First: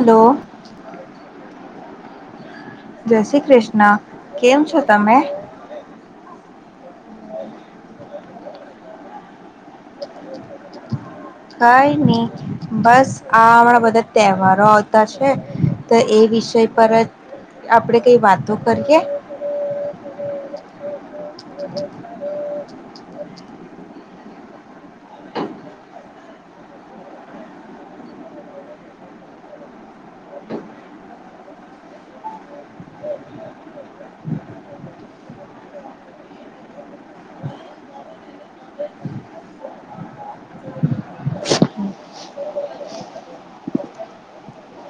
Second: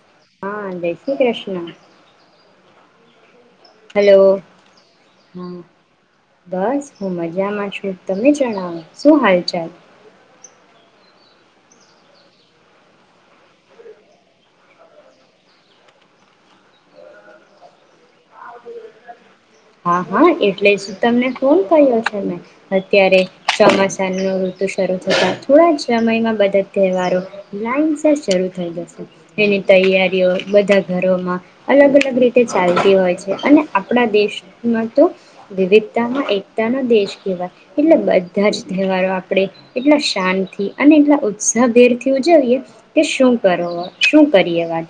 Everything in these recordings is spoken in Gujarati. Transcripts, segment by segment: હલો હા જય શ્રી કૃષ્ણ. જય શ્રી કૃષ્ણ હલો કેમ છો, તમે. હા બસ હું મજામાં છું, તમે જણાવો શું હાલ ચાલ કઈ નહી બસ આ હણા બધા તહેવારો આવતા છે તો એ વિષય પર જ આપડે કઈ વાતો કરીએ. હા હા એટલે તમને ફોન કર્યો છે મેં અત્યારે ચોમાસા ન ઋતુ શરૂ થતા થોડા જ સમયમાં બધા તહેવારો લાઈન શરૂ થઈ જશે એની તૈયારીઓ બધા ઘરોમાં અલગ અલગ રીતે ચાલતી હોય છે અને આપણા દેશ તો વિવિધતામાં એકતાનો દેશ કહેવાય એટલે બધા જ તહેવારો આપણે એટલા શાંતથી અને એટલા ઉત્સાહભેરથી ઉજવીએ કે શું કરો શું કરીએ વાત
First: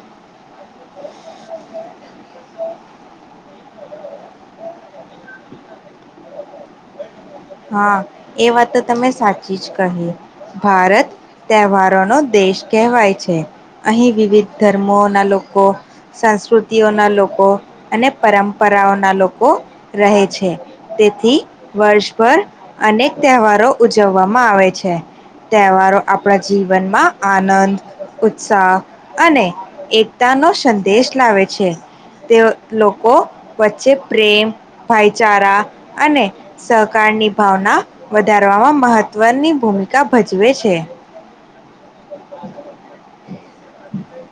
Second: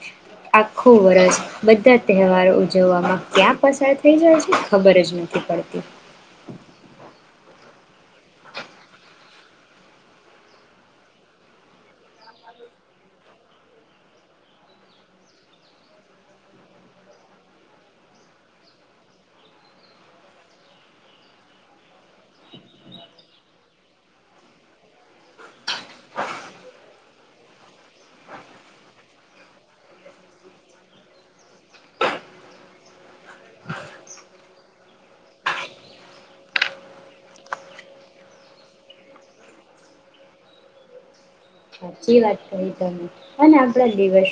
આખું વર્ષ બધા તહેવારો ઉજવવામાં ક્યાં પસાર થઈ જાય છે. ખબર જ નથી પડતી. હા એ વાત તો તમે સાચી જ કહી ભારત તહેવારોનોો દેશ કહેવાય છે અહીં વિવિધ ધર્મોના લોકો સંસ્કૃતિઓના લોકો અને પરંપરાઓના લોકો રહે છે તેથી વર્ષ પર અનેક તહેવારો ઉજવવામાં આવે છે તહેવારો આપણા જીવનમાં આનંદ ઉત્સાહ અને એકતાનોો સંદેશ લાવે છે તે લોકો વચ્ચે પ્રેમ, ભાઈચારા અને કાળની ભાવના વધારવામાં મહત્વની ભૂમિકા ભજવે છે. સાચી વાત છે એ તને અને આપણા દિવસ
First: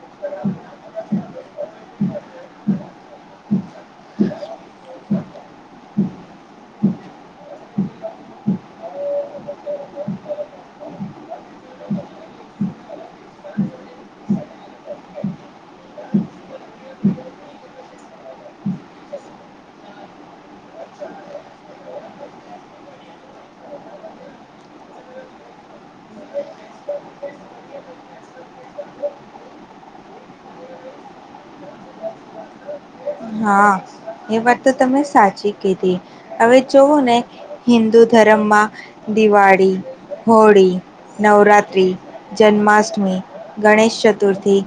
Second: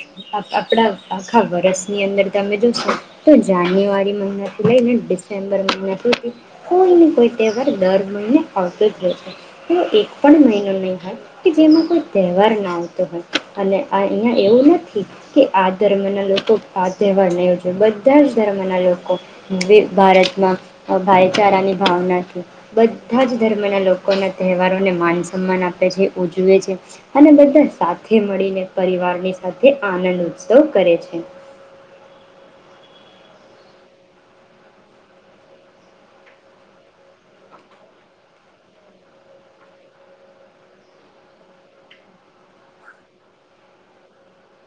આપણા આખા વર્ષની અંદર તમે જોશો તો જાન્યુઆરી મહિના ઈ ને ડિસેમ્બર મહિને શ કોઈ ને કોઈ તહેવાર દર મહિને આવતો જ હો છે એવો એક પણ મહિનો નહીં હોય કે જેમાં કોઈ તહેવાર ના આવતો હોય અને આ અહીંયા એવું નથી કે આ ધર્મના લોકો આ તહેવાર નહીં ઉજવે બધા જ ધર્મના લોકો ભારતમાં ભાઈચારાની ભાવનાથી બધા જ ધર્મના લોકોના તહેવારોને માન સન્માન આપે છે ઉજવે છે. અને બધા સાથે મળીને પરિવારની સાથે આનંદ ઉત્સવ કરે છે. હા એ વાત તો તમે સાચી કીધી હવે જઓ ને હિન્દુ ધર્મમાં દિવાળી હોળી નવરાત્રિ જન્માષ્ટમી ગણેશ ચતુર્થી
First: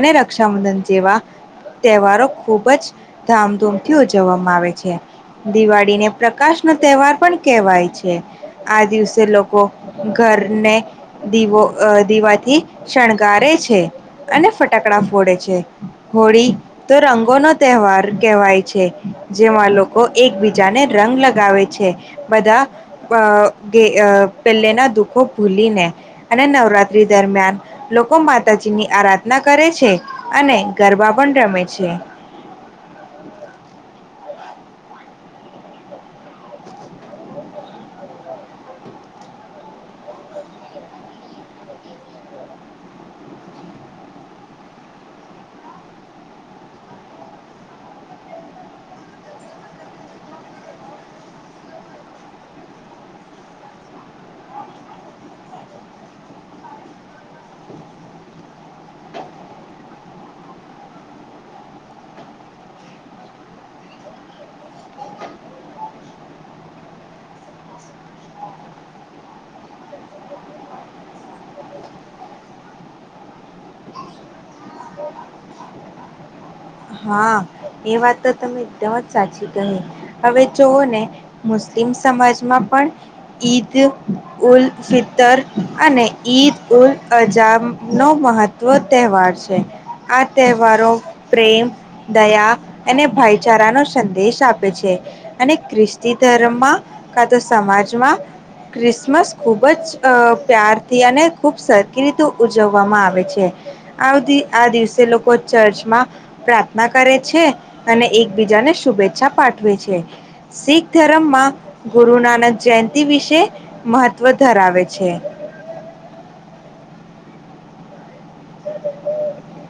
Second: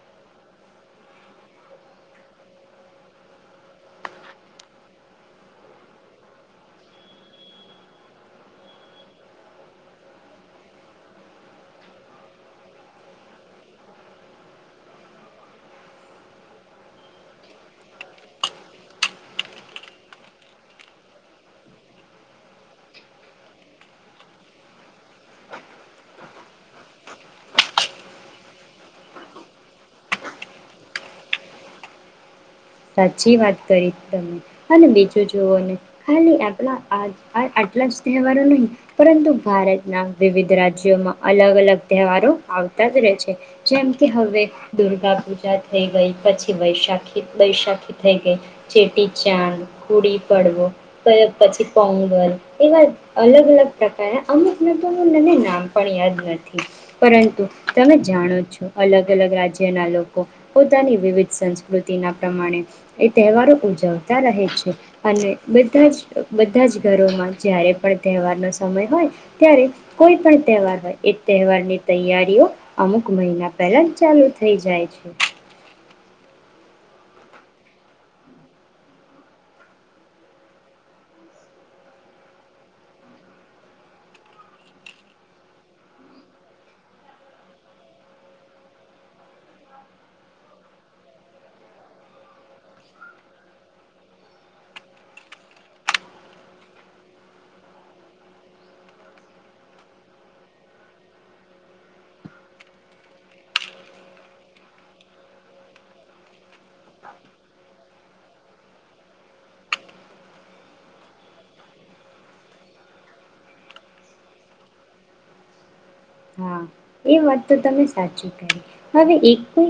અને રક્ષાબંધન જેવા તહેવારો ખૂબ જ ધામધૂમથી ઉજવવામાં આવે છે દિવાળીને પ્રકાશ નો તહેવાર પણ કેહેવાય છે આ દિવસે લોકો ઘરને દીવો દીવાથી શણગારે છે અને ફટાકડા ફોડે છે હોળી તો રંગોનો તહેવાર કહેવાય છે જેમાં લોકો એકબીજાને રંગ લગાવે છે બધા પેલેના દુઃખો ભૂલીને અને નવરાત્રી દરમિયાન લોકો માતાજીની આરાધના કરે છે અને ગરબા પણ રમે છે. સાચી વાત કરી તમે. અને બીજું જુવઓ ને ખાલી આપણા આ આ આટલા જ તહેવારો નહીં પરંતુ ભારતના વિવિધ રાજ્યોમાં અલગ અલગ તહેવારો આવતા જ રહે છે જેમ કે હવે દુર્ગા પૂજા થઈ ગઈ પછી વૈશાખી બૈશાખી થઈ ગઈ ચેટી ચાંદ કુડી પડવો પછી પોંગલ એવા અલગ અલગ પ્રકારના અમુક નટનું મને નામ પણ યાદ નથી પરંતુ તમે જાણો છો અલગ અલગ રાજ્યના લોકો પોતાની વિવિધ સંસ્કૃતિના પ્રમાણે એ તહેવારો ઉજવતા રહે છે અને બધા જ બધા જ ઘરોમાં જય્યારે પણ તહેવારનો સમય હોય ત્યારે કોઈ પણ તહેવાર હોય એ તહેવારની તૈયારીઓ અમુક મહિના પહેલા ચાલુ થઈ જાય છે. હા એ વાત તો તમે એકદમ જ સાચી કહી હવે જઓ ને મુસ્લિમ સમાજમાં પણ ઈદ ઉલ ફિતર અને ઈદ ઉલ અજબ નો મહત્વ તહેવાર છે આ તહેવારો પ્રેમ દયા અને ભાઈચારાનોો સંદેશ આપે છે અને ખ્રિસ્તી ધર્મમાં કા તો સમાજમાં ક્રિસમસ ખૂબ જ પ્યારથી અને ખૂબ સરખી રીતે ઉજવવામાં આવે છે આ દિવસે લોકો ચર્ચમાં પ્રાર્થના કરે છે અને એકબીજાને શુભેચ્છા પાઠવે છે શીખ ધર્મમાં ગુરુ નાનક જયંતિ વિશે મહત્વ ધરાવે છે. હા એ વાત તો તમે સાચી હવે એક કો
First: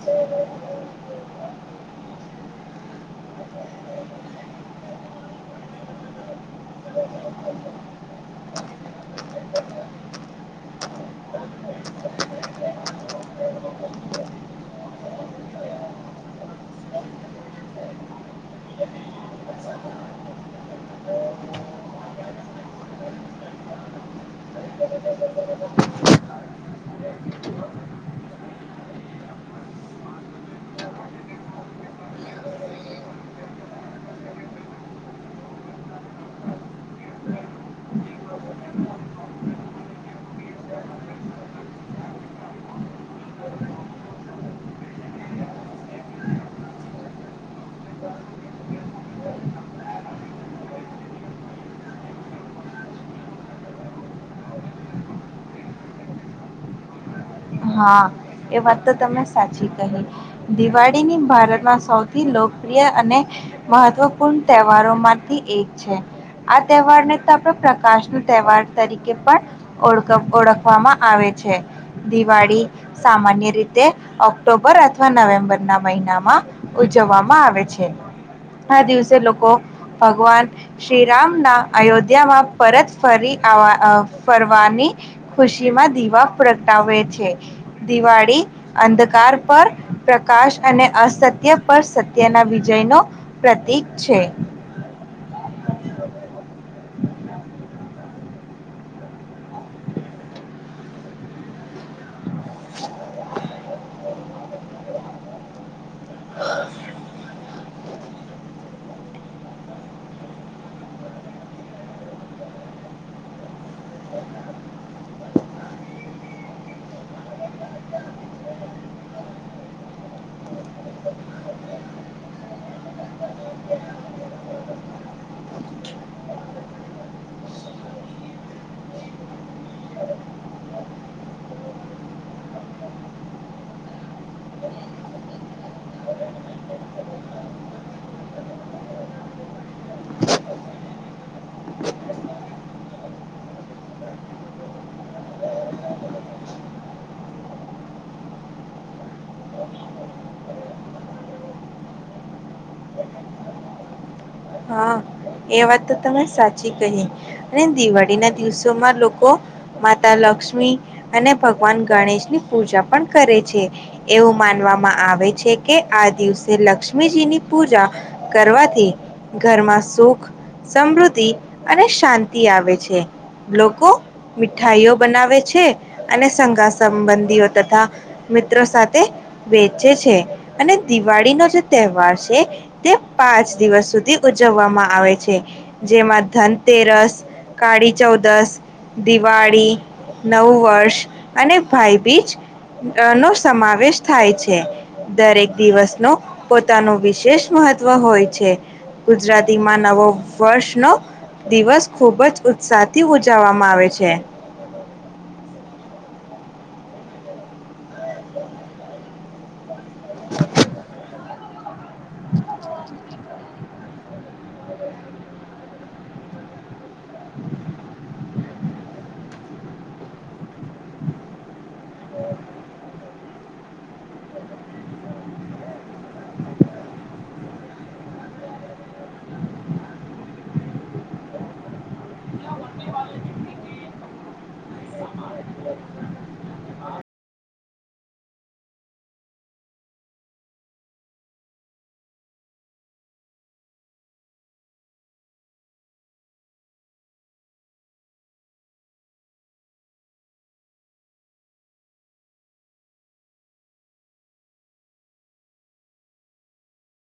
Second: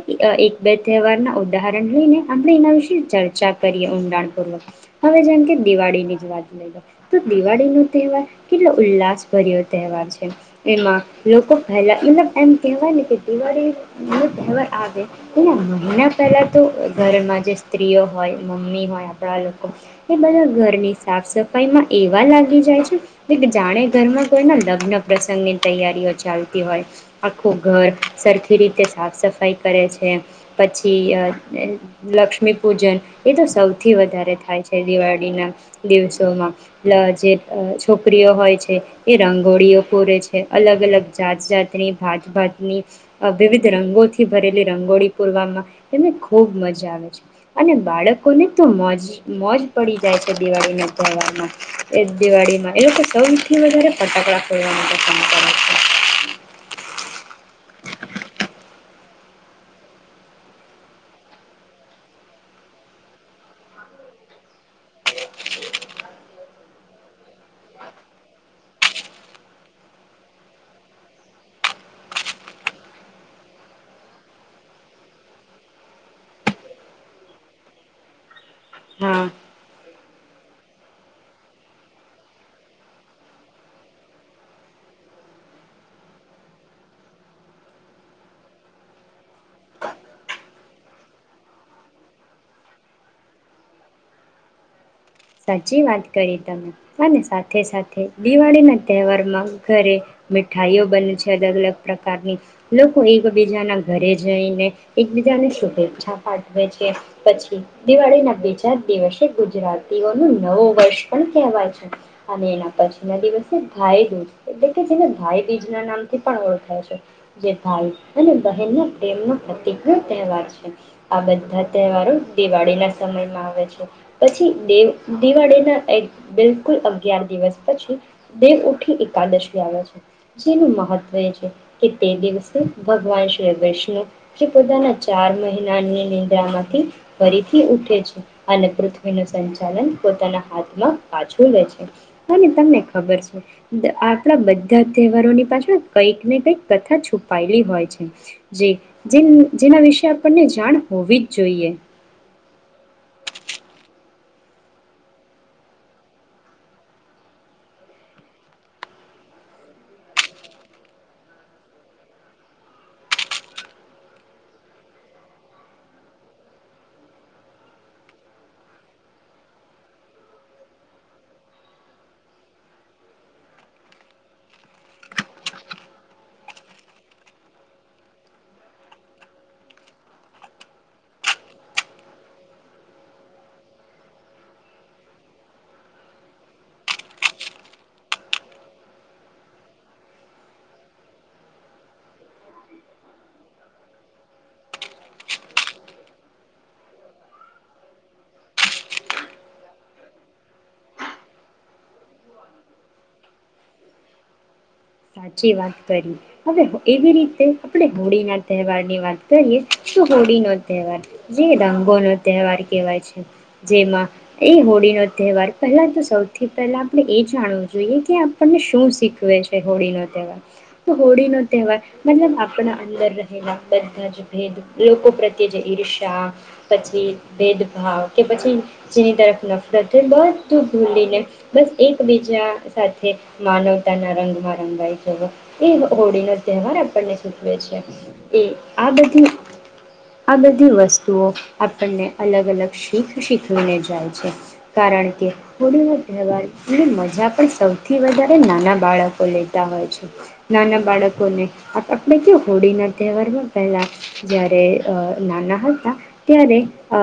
એક બે તહેવાર ના ઉદાહરણ લઈને આપણે એના વિશે ચર્ચા કરીએ ઊંડાણપૂર્વક હવે જેમ કે દિવાળીની જ વાત લઈએ તો દિવાળીનું તહેવાર કેટલો ઉલ્લાસ ભર્યો તહેવાર છે એમાં લોકો પહેલાં મતલબ એમ કહેવાય ને કે દિવાળી તહેવાર આવે એને મહિના પહેલાં તો ઘરમાં જે સ્ત્રીઓ હોય મમ્મી હોય આપણા લોકો એ બધા ઘરની સાફ સફાઈમાં એવા લાગી જાય છે કે જાણે ઘરમાં કોઈના લગ્ન પ્રસંગની તૈયારીઓ ચાલતી હોય આખું ઘર સરખી રીતે સાફ સફાઈ કરે છે પછી લક્ષ્મી પૂજન એ તો સૌથી વધારે થાય છે દિવાળીના દિવસોમાં જે છોકરીઓ હોય છે એ રંગોળીઓ પૂરે છે અલગ અલગ જાત જાતની ભાતભાતની વિવિધ રંગોથી ભરેલી રંગોળી પૂરવામાં એને ખૂબ મજા આવે છે અને બાળકોને તો મોજ મોજ પડી જાય છે દિવાળીને કહેવામાં એ દિવાળીમાં એ લોકો સૌથી વધારે ફટાકડા ફોરવાવામાં પસંદ કરે છે. હા એ વાત તો તમે સાચી કહી દિવાળીની ભારતમાં સૌથી લોકપ્રિય અને મહત્વપૂર્ણ તહેવારોમાંથી એક છે આ તહેવારને તો આપણે પ્રકાશ ન તહેવાર તરીકે પણ ઓળ ઓળખવામાં આવે છે. દિવાળી સામાન્ય રીતે ઓક્ટોબર અથવા નવેમ્બર ના મહિના માં ઉજવવામાં આવે છે આ દિવસે હા લોકો ભગવાન શ્રીરામ ના અયોધ્યામાં પરત ફરી ફરવાની ખુશી માં દીવા પ્રગટાવે છે. દિવાળી અંધકાર પર પ્રકાશ અને અસત્ય પર સત્ય ના વિજય ન પ્રતીક છે. સાચી વાત કરી તમે અને સાથે સાથે દિવાળીના તહેવારમાં ઘરે મીઠાઈઓ બને છે. અલગ-અલગ પ્રકારની લોકો એકબીજા ના ઘરે જ જઈ ને એકબીજાને શુભેચ્છા પાઠવે છે પછી દિવાળી ના બે-ચાર દિવસે ગુજરાત એવાનો નવો વર્ષ પણ કહેવાય છે અને એના પછી ના દિવસે ભાઈ દૂજ એટલે કે જેને ભાઈબીજ ના નામથી પણ ઓળખાય છે જે ભાઈ અને બહેનના પ્રેમનો પ્રતિક ન તહેવાર છે આ બધા તહેવારો દિવાળી ના સમયમાં આવે છે પછી દ દિવાળીના એક બિલકુલ અગિયાર દિવસ પછી દેવ ઉઠી એકાદશી આવે છે જેનું મહત્વ એ છે કે તે દિવસે ભગવાન શ્રી વિષ્ણુ જે પોતાના ચાર મહિનાની નિદ્રામાંથી ફરીથી ઉઠે છે અને પૃથ્વીનો સંચાર પોના હાથમાં પાછું લે છે અને તમને ખબર છે આપણા બધા તહેવારોની પાછળ કંઈક ને કંઈક કથા છુપાયેલી હોય છે જે જેના વિશે આપણને જાણ હોવી જ જોઈએ. હા એ વાત તો તમે સાચી કહી અને દિવાળી ના દિવસોમાં લોકો માતા લક્ષ્મી અને ભગવાન ગણેશ ની પૂજા પણ કરે છે એવું માનવામાં આવે છે કે આ દિવસે લક્ષ્મીજીની પૂજા કરવાથી ઘરમાં સુખ સમૃદ્ધિ અને શાંતિ આવે છે. લોકો મીઠાઈઓ બનાવે છે અને સાંગા-સંબંધીઓ તથા મિત્રો સાથે વેચે છે અને દિવાળી નો જે તહેવાર છે તે પાંચ દિવસ સુધી ઉજવવામાં આવે છે. જેમાં ધનતેરસ, કાળી ચૌદશ, દિવાળી નવું વર્ષ અને ભાઈબીજ નો સમાવેશ થાય છે દરેક દિવસ નો પોતાનું વિશેષ મહત્વ હોય છે. ગુજરાતીમાં નવો વર્ષનો દિવસ ખૂબ જ ઉત્સાહથી ઉજવવામાં આવે છે. સાચી વાત કરી, હવે એવી રીતે આપણે હોળી ના તહેવાર ની વાત કરીએ શું હોડીનો તહેવાર [inaudible] રંગોનો તહેવાર કહેવાય છે. જેમાં એ હોળીનો તહેવાર પહેલાં તો સૌથી પહેલાં આપણે એ જાણવું જોઈએ કે આપણને શું શીખવે છે. હોળી નો તહેવાર તો હોળી નો તહેવાર મતલબ આપણા અંદર રહેલા બધા જ ભેદ લોકો પ્રત્યે જે ઈર્ષ્યા પછી ભેદભાવ કે પછી જેની તરફ નફરતય બધું ભૂલીને બસ એકબીજા સાથે માનવતાના રંગમાં એ હોળીનો તહેવાર આપણને શીચવે છે એ આ બધી આ બધી વસ્તુઓ આપણને અલગ અલગ શીખ શીખવીને જાય છે કારણ કે હોળીનો તહેવારની મજા પણ સૌથી વધારે નાના બાળકો લે તા હોય છે. નાના બાળકોને આપણે કે હોળીના તહેવારમાં પહેલાં જ્યારે અ નાના હતા ત્યારે અ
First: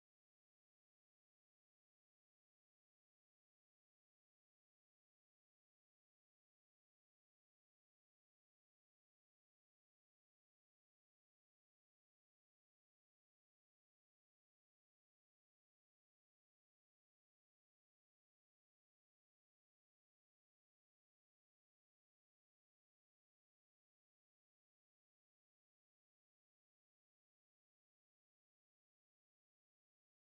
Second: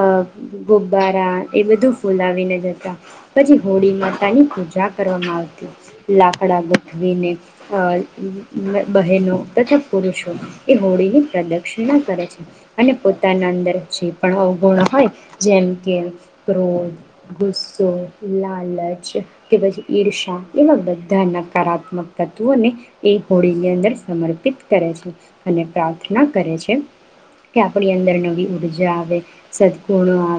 ગુબ્બારા એ બધું ફૂલાવીને જતા પછી હોળી માતાની પૂજા કરવામાં આવતી, લાકડા ગોઠવી ને બ અ બહેનો તથા પુરુષો એ હોળીની પ્રદક્ષિણા કરે છે અને પોતાના અંદર જે પણ અવગુણ હોય જેમ કે ક્રોધ, ગુસ્સો, લાલચ કે પછી ઈર્ષા એવા બધા નકારાત્મક તત્વોને એ હોળીની અંદર સમર્પિત કરે છે અને પ્રાર્થના કરે છે કે આપણી અંદર નવી ઉર્જા આવે, સદગુણો આવે